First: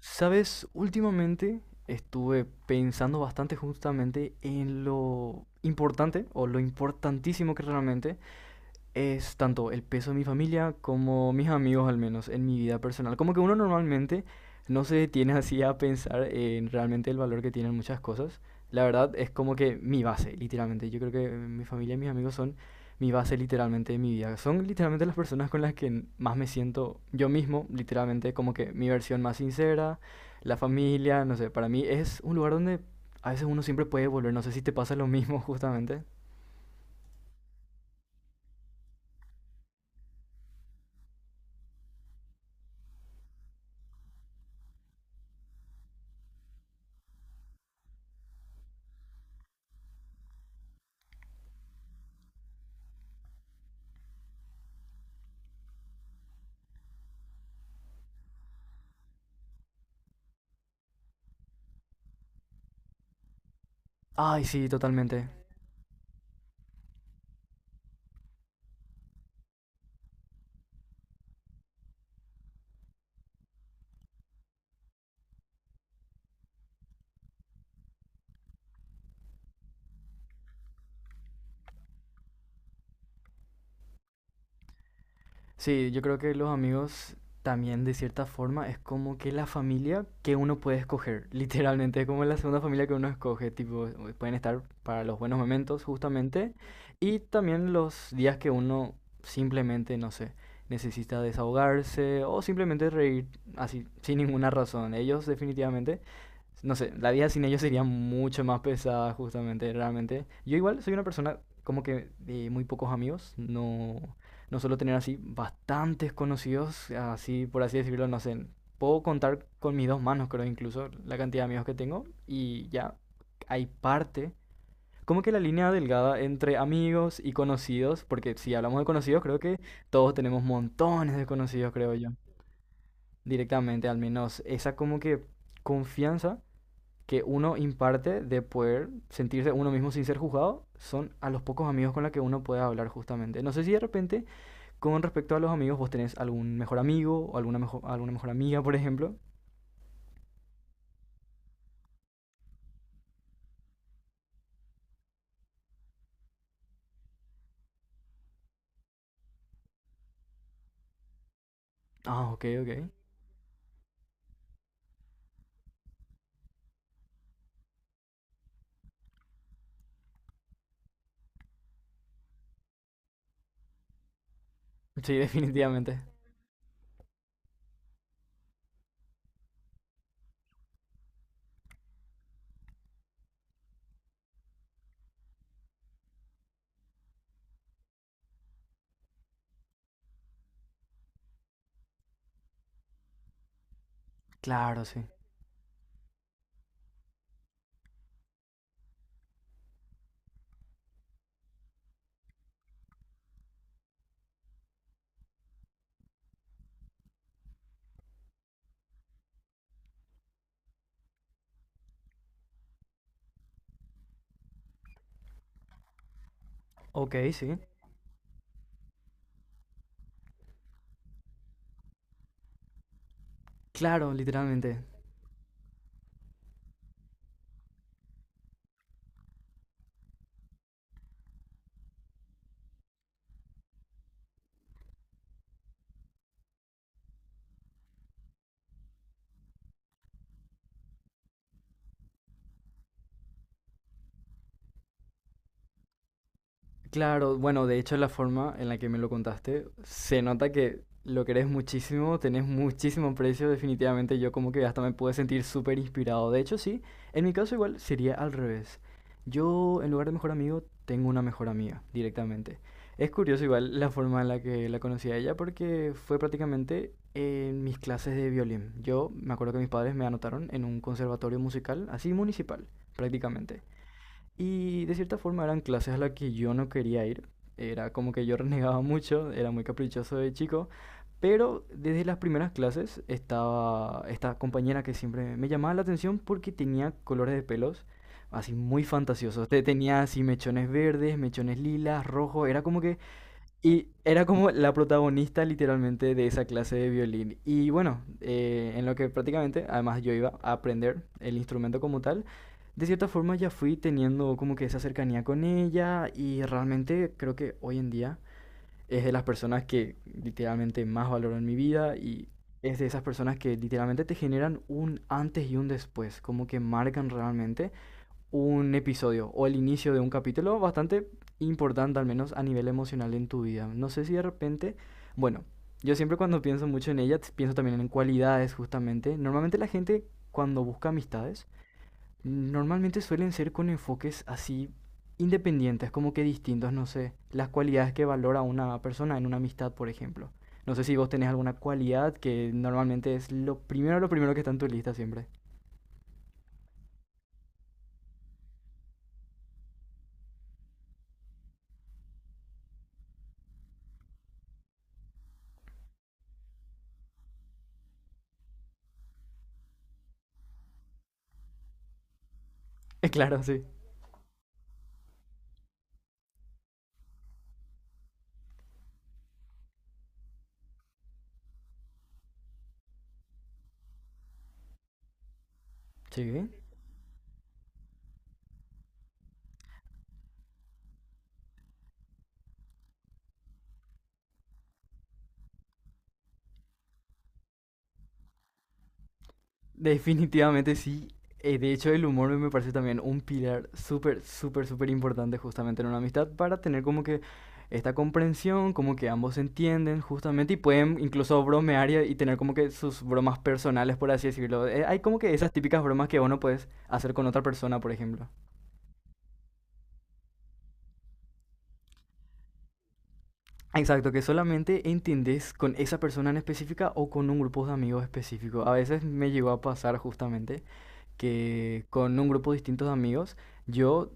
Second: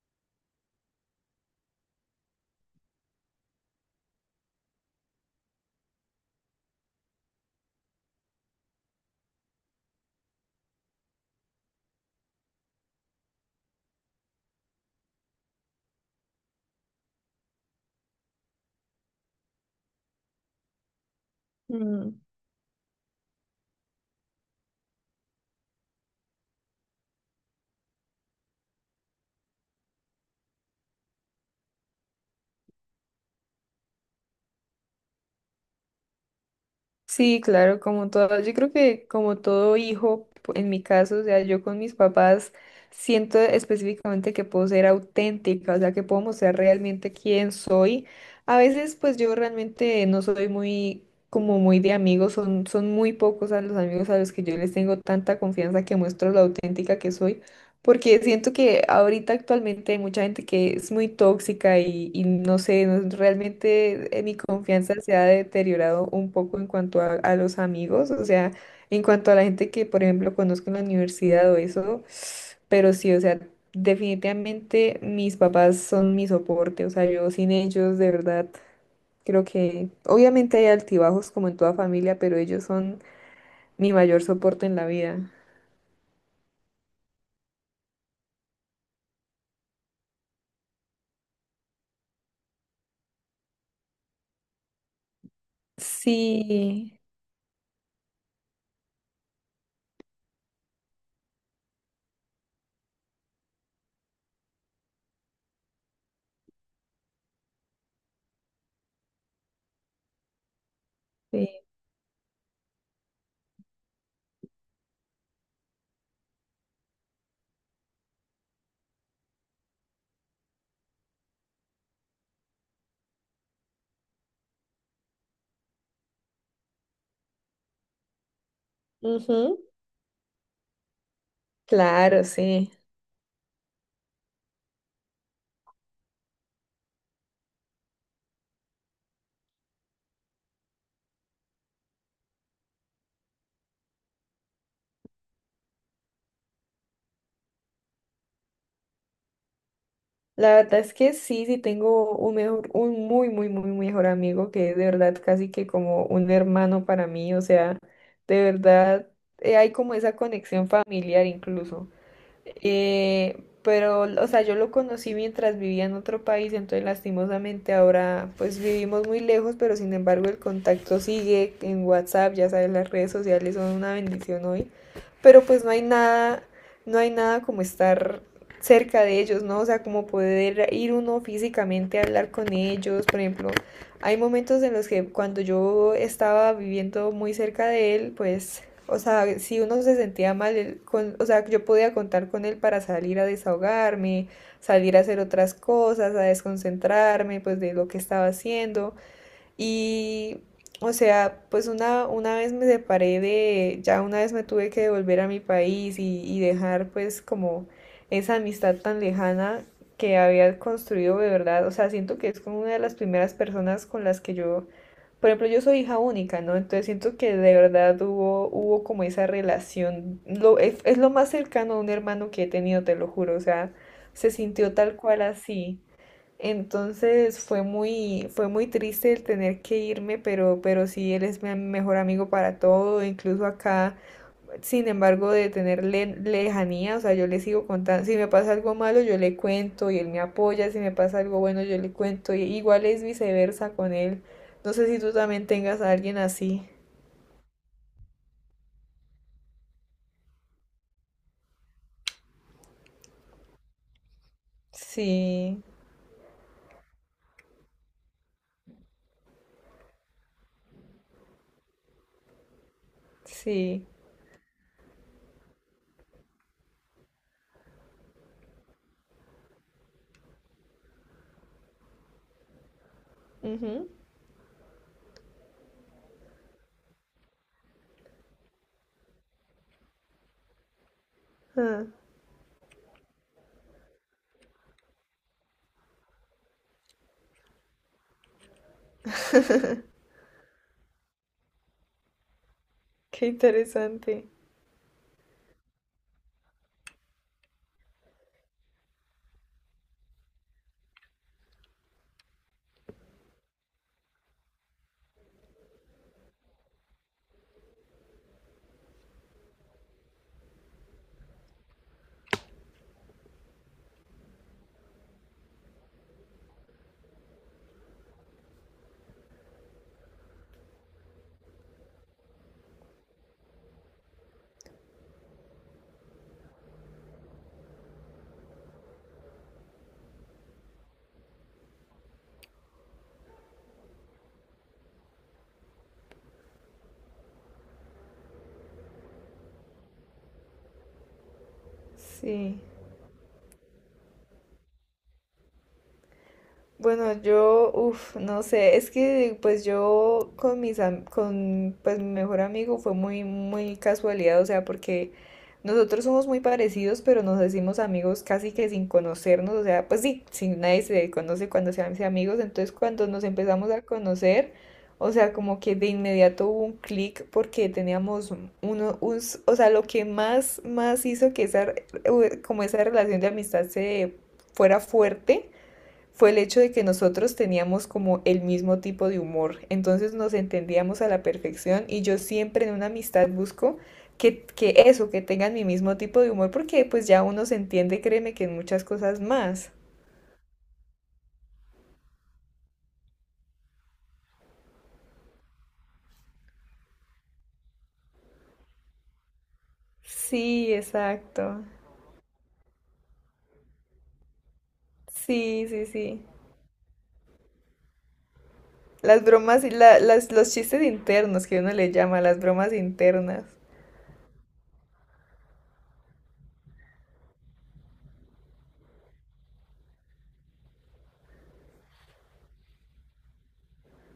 Sabes, últimamente estuve pensando bastante justamente en lo importante o lo importantísimo que realmente es tanto el peso de mi familia como mis amigos, al menos en mi vida personal. Como que uno normalmente no se detiene así a pensar en realmente el valor que tienen muchas cosas. La verdad es como que mi base, literalmente. Yo creo que mi familia y mis Mm, amigos son mi base literalmente de mi vida. Son literalmente las personas con las que más me siento yo mismo, literalmente como que mi versión más sincera. La familia, no sé, para mí es un lugar donde a veces uno siempre puede volver. No sé si te pasa lo mismo justamente. sí, claro, como todo, yo creo que como todo hijo, en mi caso, o sea, yo con mis papás siento específicamente que puedo ser auténtica, o sea, que puedo mostrar realmente quién soy. A veces, pues yo realmente no soy muy, como muy de amigos, son muy pocos a los amigos a los que yo les tengo tanta confianza que muestro lo auténtica que soy. Porque siento que ahorita actualmente hay mucha gente que es muy tóxica y no sé, realmente mi Ay, sí, confianza se ha totalmente. deteriorado un poco en cuanto a los amigos, o sea, en cuanto a la gente que, por ejemplo, conozco en la universidad o eso, pero sí, o sea, definitivamente mis papás son mi soporte, o sea, yo sin ellos, de verdad, creo que obviamente hay altibajos como en toda familia, pero ellos son mi mayor soporte en la vida. Sí, yo creo que los amigos también de cierta forma es como que la familia que uno puede escoger. Literalmente es como la segunda familia que uno escoge, tipo, pueden estar para los buenos momentos justamente Sí, y también los días que uno simplemente, no sé, necesita desahogarse o simplemente reír así, sin ninguna razón. Ellos definitivamente, no sé, la vida sin ellos sería mucho más pesada, justamente, realmente. Yo igual soy una persona sí. como que de muy pocos amigos. No, no suelo tener así bastantes conocidos, así por así decirlo, no sé. Puedo contar con mis dos manos, creo, incluso la cantidad de amigos que tengo, y ya hay parte, como que la línea delgada entre amigos y conocidos, porque si hablamos de conocidos, creo que Ujú. todos tenemos montones de conocidos, creo yo, Claro, sí. directamente. Al menos esa como que confianza que uno imparte de poder sentirse uno mismo sin ser juzgado son a los pocos amigos con los que uno puede hablar justamente. No sé si de repente con respecto a los amigos vos tenés algún mejor amigo o alguna mejor amiga, por ejemplo. La verdad es que sí, sí tengo un mejor, un muy, muy, muy mejor amigo que es de verdad casi que como un hermano para mí. O sea, de verdad hay como esa conexión familiar incluso. Ah, ok, ok. Pero, o sea, yo lo conocí mientras vivía en otro país, entonces lastimosamente ahora pues vivimos muy lejos, pero sin embargo el contacto sigue en WhatsApp, ya sabes, las redes sociales son una bendición hoy, Sí, pero pues no hay definitivamente. nada, no hay nada como estar cerca de ellos, ¿no? O sea, como poder ir uno físicamente a hablar con ellos, por ejemplo, hay momentos en los que cuando yo estaba viviendo muy cerca de él, pues o sea, si uno se sentía mal, él con, o sea, yo podía contar con él para salir a desahogarme, Claro, salir a sí. hacer otras cosas, a desconcentrarme, pues, de lo que estaba haciendo. Y, o sea, pues una vez me separé de, ya una vez me tuve que devolver a mi país y dejar, pues, como esa amistad tan lejana que había construido de verdad. O sea, siento que es como una de las primeras personas con las que yo por ejemplo, yo soy hija única, ¿no? Entonces Ok, siento que de sí. verdad hubo, hubo como esa relación. Es lo más cercano a un hermano que he tenido, te lo juro. O sea, Claro, se sintió literalmente. tal cual así. Entonces fue muy triste el tener que irme, pero sí, él es mi mejor amigo para todo. Incluso acá sin embargo, de tener lejanía, o sea, yo le sigo contando, si me pasa algo malo, yo le cuento y él me apoya, si me pasa algo bueno, yo le cuento, y igual es viceversa con él. No sé si tú también tengas a alguien así. Claro, bueno, de hecho la forma en la que me lo contaste, se nota que lo querés muchísimo, tenés muchísimo precio. Definitivamente yo como que hasta me pude sentir Sí, súper inspirado. De hecho, sí, en mi caso igual sería al revés. Yo en lugar de mejor amigo tengo una mejor amiga directamente. Es curioso igual sí. la forma en la que la conocí a ella, porque fue prácticamente en mis clases de violín. Yo me acuerdo que mis padres me anotaron en un conservatorio musical, así municipal, prácticamente. Ujú. Y de cierta forma eran clases a las que yo no quería ir. Era como que yo renegaba mucho, era muy caprichoso de chico. Pero Ah, desde las primeras clases estaba esta compañera que siempre me llamaba la atención porque tenía colores de pelos así muy fantasiosos. Tenía así mechones verdes, mechones lilas, rojos. Era como que qué y era interesante. como la protagonista literalmente de esa clase de violín. Y bueno, en lo que prácticamente, además yo iba a aprender el instrumento como tal, de cierta forma ya fui teniendo como que esa cercanía con ella, y realmente creo que hoy en día es de las personas que literalmente más valoro en mi vida, y es de esas personas que literalmente te generan un antes y un después, como que marcan realmente un episodio o el inicio de un capítulo bastante importante, al menos a nivel emocional en tu vida. No sé si de repente, bueno, yo siempre cuando pienso mucho en ella, pienso también en cualidades justamente. Normalmente la gente cuando busca amistades, normalmente suelen ser con enfoques así independientes, como que distintos, no sé, las cualidades que valora una persona en una amistad, por ejemplo. No sé si vos tenés alguna cualidad que Sí. normalmente es lo primero que está en tu lista siempre. Bueno, yo, uff, no sé, es que pues yo con con pues mi mejor amigo fue muy muy casualidad, o sea, porque nosotros somos muy parecidos, pero nos decimos amigos casi que sin conocernos, o sea, pues sí, sí, nadie se conoce cuando se hace amigos, entonces cuando nos Claro, sí. empezamos a conocer, o sea, como que de inmediato hubo un clic porque teníamos o sea, lo que más hizo que esa como esa relación de amistad se fuera fuerte fue el Sí. hecho de que nosotros teníamos como el mismo tipo de humor, entonces nos entendíamos a la perfección y yo siempre en una amistad busco que eso, que tengan mi mismo tipo de humor, porque pues ya uno se entiende, créeme, que en muchas cosas más. Definitivamente sí. De hecho, el humor me parece también un pilar súper, súper, súper importante justamente en una amistad para tener como que esta comprensión, como que ambos se entienden justamente y Sí, pueden incluso exacto. bromear y tener como que sus bromas personales, por así decirlo. Hay como que esas Sí, típicas sí, bromas que sí. uno puedes hacer con otra persona, por ejemplo. Las bromas, y los chistes internos que uno le llama, las bromas internas. Exacto, que solamente entendés con esa persona en específica o con un grupo de amigos específico. A veces me llegó a pasar justamente que con un grupo distinto de amigos yo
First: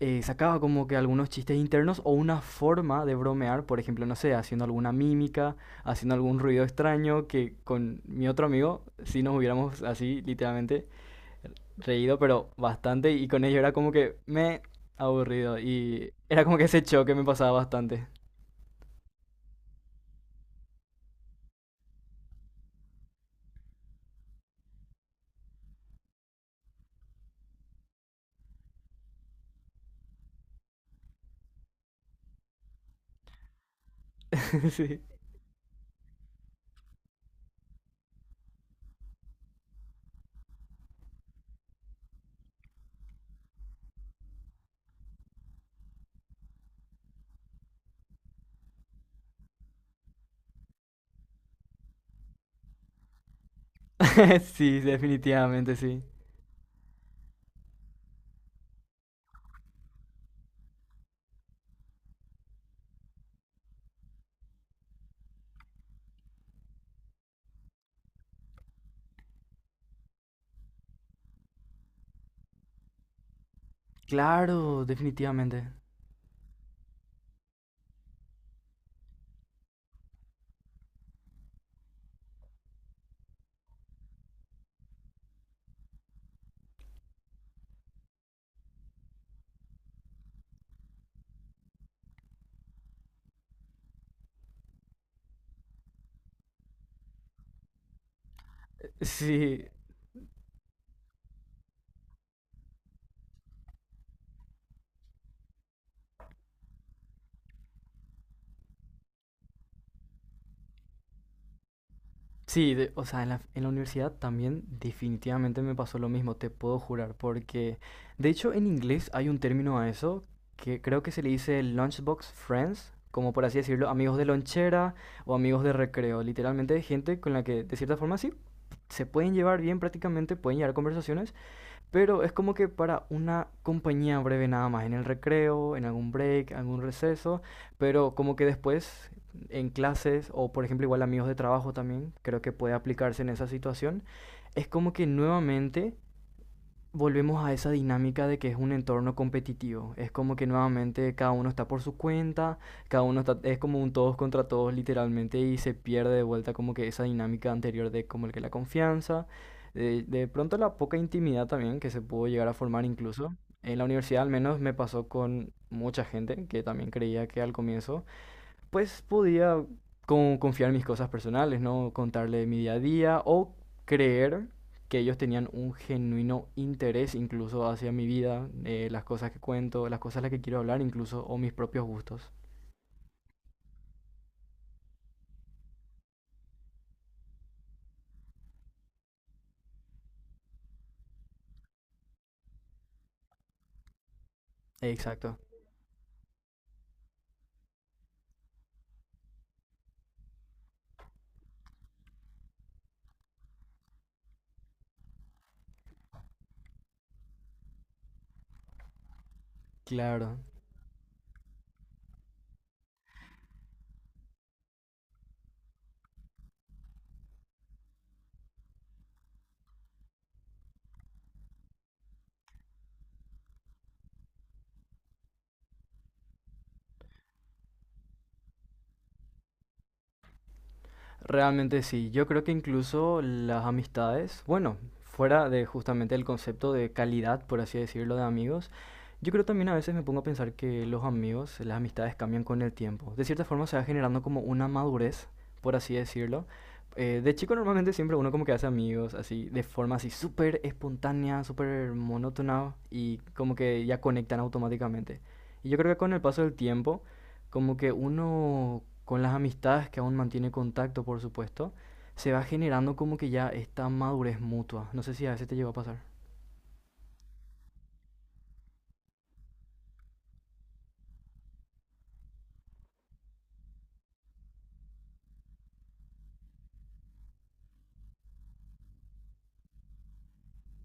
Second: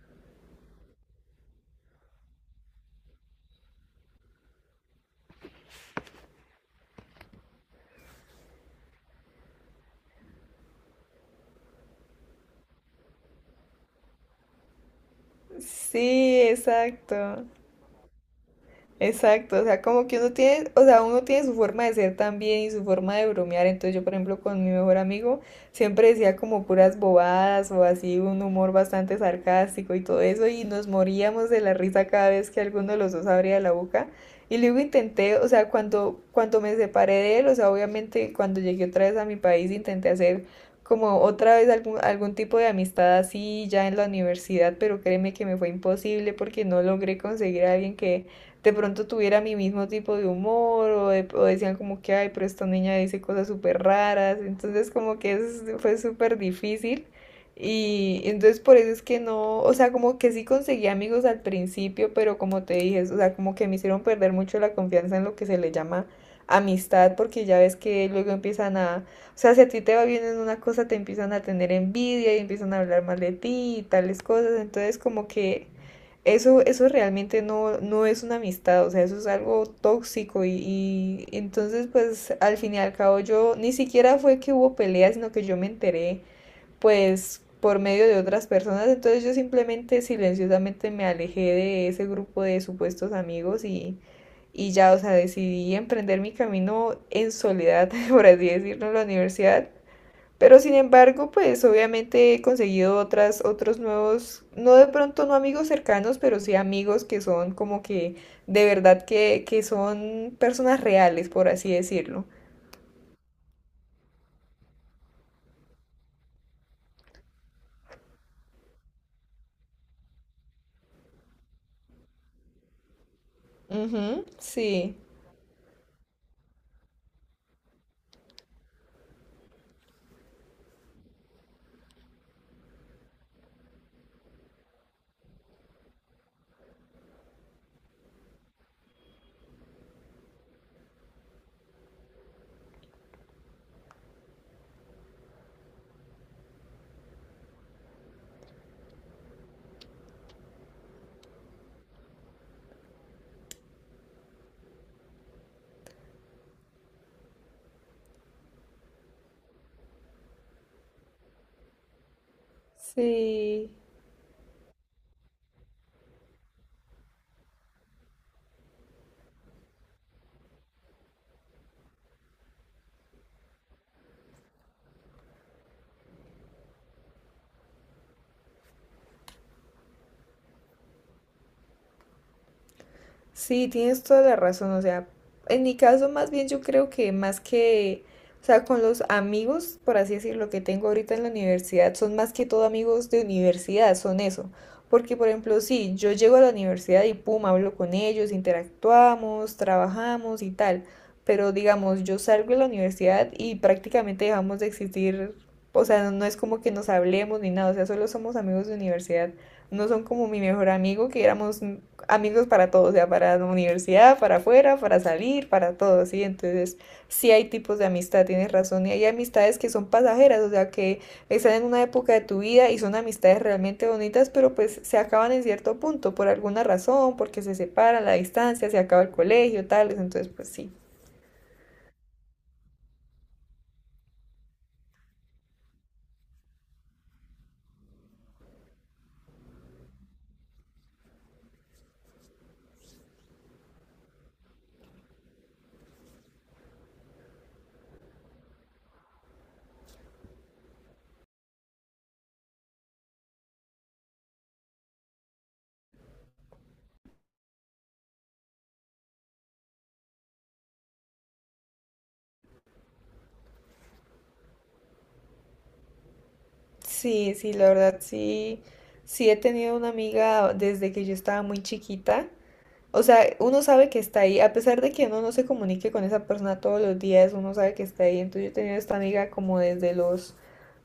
sacaba como que algunos chistes internos o una forma de bromear, por ejemplo, no sé, haciendo alguna mímica, haciendo algún ruido extraño, que con mi otro amigo sí nos hubiéramos así literalmente reído, pero bastante, y con ello era como que me aburrido, y Sí, era como que ese choque me exacto. pasaba bastante. Exacto, o sea, como que uno tiene, o sea, uno tiene su forma de ser también y su forma de bromear. Entonces yo, por ejemplo, con mi mejor amigo siempre decía como puras bobadas o así un humor bastante sarcástico y todo eso y nos moríamos de la risa cada vez que alguno de los dos abría la boca. Y luego Sí. intenté, o sea, cuando me separé de él, o sea, obviamente cuando llegué otra vez a mi país intenté hacer como otra vez algún tipo de amistad así ya en la universidad, pero créeme que me fue imposible porque no logré conseguir a alguien que de pronto tuviera mi mismo tipo de humor o decían como que, ay, pero esta niña dice cosas súper raras, Sí, entonces como que definitivamente, fue sí. súper difícil y entonces por eso es que no, o sea, como que sí conseguí amigos al principio, pero como te dije, o sea, como que me hicieron perder mucho la confianza en lo que se le llama amistad, porque ya ves que luego empiezan a, o sea, si a ti te va bien en una cosa, te empiezan a tener envidia y empiezan a hablar mal de ti y tales cosas, Claro, entonces como que... definitivamente. Eso realmente no, no es una amistad, o sea, eso es algo tóxico y entonces pues al fin y al cabo yo ni siquiera fue que hubo peleas, sino que yo me enteré pues por medio de otras personas, entonces yo simplemente silenciosamente me alejé de ese grupo de supuestos amigos y ya, o sea, decidí emprender mi camino en soledad, por así decirlo, en la Sí, universidad pero sin embargo, pues obviamente he conseguido otras, otros nuevos, no de pronto no amigos cercanos, pero sí amigos que son como que de verdad que son personas reales, por así decirlo. sí, o sea, en la universidad también definitivamente me pasó lo mismo, te puedo jurar, porque de hecho en inglés hay un término a eso, que creo que se le dice lunchbox friends, como por así decirlo, amigos de Ujú, lonchera sí, o amigos de recreo, literalmente gente con la que de cierta forma sí se pueden llevar bien prácticamente, pueden llevar conversaciones, pero es como que para una compañía breve nada más, en el recreo, en algún break, algún receso, pero como que después en clases o por ejemplo igual amigos de trabajo también, creo que puede aplicarse en esa situación. Es como que nuevamente volvemos a esa dinámica de que es un entorno competitivo. Es como que nuevamente cada uno está por su cuenta, cada uno está, es como un todos contra todos literalmente, y se pierde de vuelta como que esa dinámica anterior de como el que la confianza, de pronto la poca intimidad también que se pudo llegar a formar incluso. sí. En la universidad al menos me pasó con mucha gente que también creía que al comienzo pues podía confiar en mis cosas personales, ¿no? Contarle mi día a día o creer que ellos tenían un genuino interés incluso hacia mi vida, las cosas que cuento, las cosas a las que quiero hablar incluso, o mis propios gustos. Sí, tienes toda la razón. O sea, en mi caso más bien yo creo que más que, o sea, con los amigos, por así decirlo, que tengo ahorita en la universidad, son más que todo amigos de universidad, son eso. Porque, por Exacto. ejemplo, sí, yo llego a la universidad y pum, hablo con ellos, interactuamos, trabajamos y tal. Pero digamos, yo salgo de la universidad y prácticamente dejamos de existir, o sea, no es como que nos hablemos ni nada, o sea, solo somos amigos de universidad, no son como Claro. mi mejor amigo, que éramos amigos para todo, o sea, para la universidad, para afuera, para salir, para todo, ¿sí? Entonces, sí hay tipos de amistad, tienes razón, y hay amistades que son pasajeras, o sea, que están en una época de tu vida y son amistades realmente bonitas, pero pues se acaban en cierto punto, por alguna razón, porque se separan, la distancia, se acaba el colegio, tales, entonces, pues sí. Realmente sí, yo creo que incluso las amistades, bueno, fuera de justamente el concepto de calidad, por así decirlo, de amigos, yo creo también a veces me pongo a pensar que los amigos, las amistades cambian con el tiempo. De cierta forma se va generando como una madurez, por así decirlo. De chico normalmente siempre uno como que hace amigos, así, de forma así súper espontánea, súper monótona, y como que ya conectan automáticamente. Y yo creo que con el paso del tiempo como que uno, con las amistades que aún mantiene contacto, por supuesto, se va generando como que ya esta madurez mutua. No sé si a veces te llegó a pasar. Sí, sí, la verdad, sí, sí he tenido una amiga desde que yo estaba muy chiquita. O sea, uno sabe que está ahí, a pesar de que uno no se comunique con esa persona todos los días, uno sabe que está ahí. Entonces yo he tenido esta amiga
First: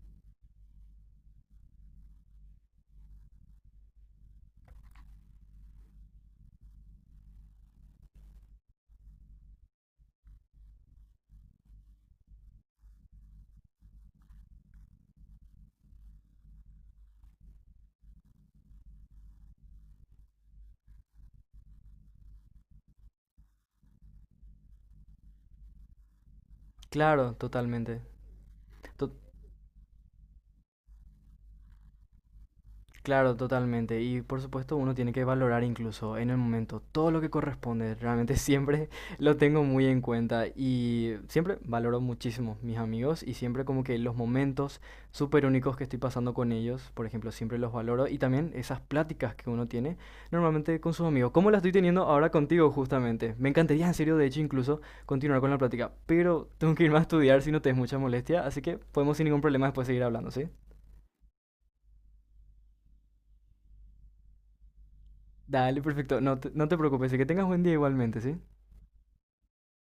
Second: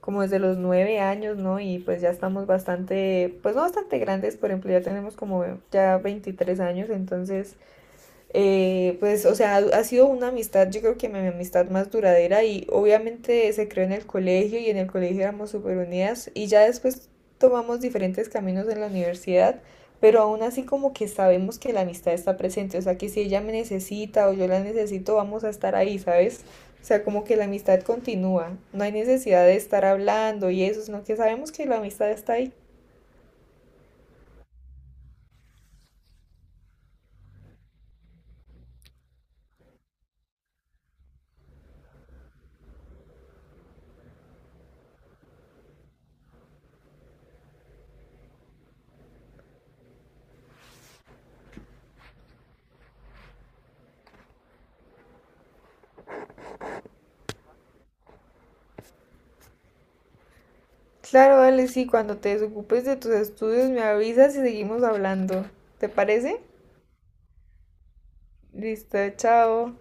como desde los 9 años, ¿no? Y pues ya estamos bastante, pues no bastante grandes, por ejemplo, ya tenemos como ya 23 años, entonces pues, o sea, ha sido una amistad, yo creo que mi amistad más duradera y obviamente se creó en el colegio y en el colegio éramos súper unidas y ya después tomamos diferentes caminos en la universidad, pero aún así como que sabemos que la amistad está presente, o sea, que si ella me necesita o yo la necesito, vamos a estar ahí, ¿sabes? O sea, como Claro, que la amistad totalmente. continúa, no hay To- necesidad de estar hablando y eso, sino que sabemos que la amistad está ahí. Claro, totalmente. Y por supuesto uno tiene que valorar incluso en el momento todo lo que corresponde. Realmente siempre lo tengo muy en cuenta, y siempre valoro muchísimo mis amigos y siempre como que los momentos súper únicos que estoy pasando con ellos, por ejemplo, siempre los valoro, y también esas pláticas que uno tiene normalmente con sus amigos. ¿Cómo la estoy teniendo ahora contigo justamente? Me encantaría en serio, de hecho, incluso continuar con la plática, pero tengo que irme a estudiar si no te es mucha molestia, así que podemos sin ningún problema después seguir hablando, ¿sí? Claro, vale, sí, cuando te desocupes de tus estudios me avisas y seguimos hablando. Dale, ¿Te perfecto. Parece? No te preocupes, y que tengas buen día igualmente, ¿sí? Listo, chao.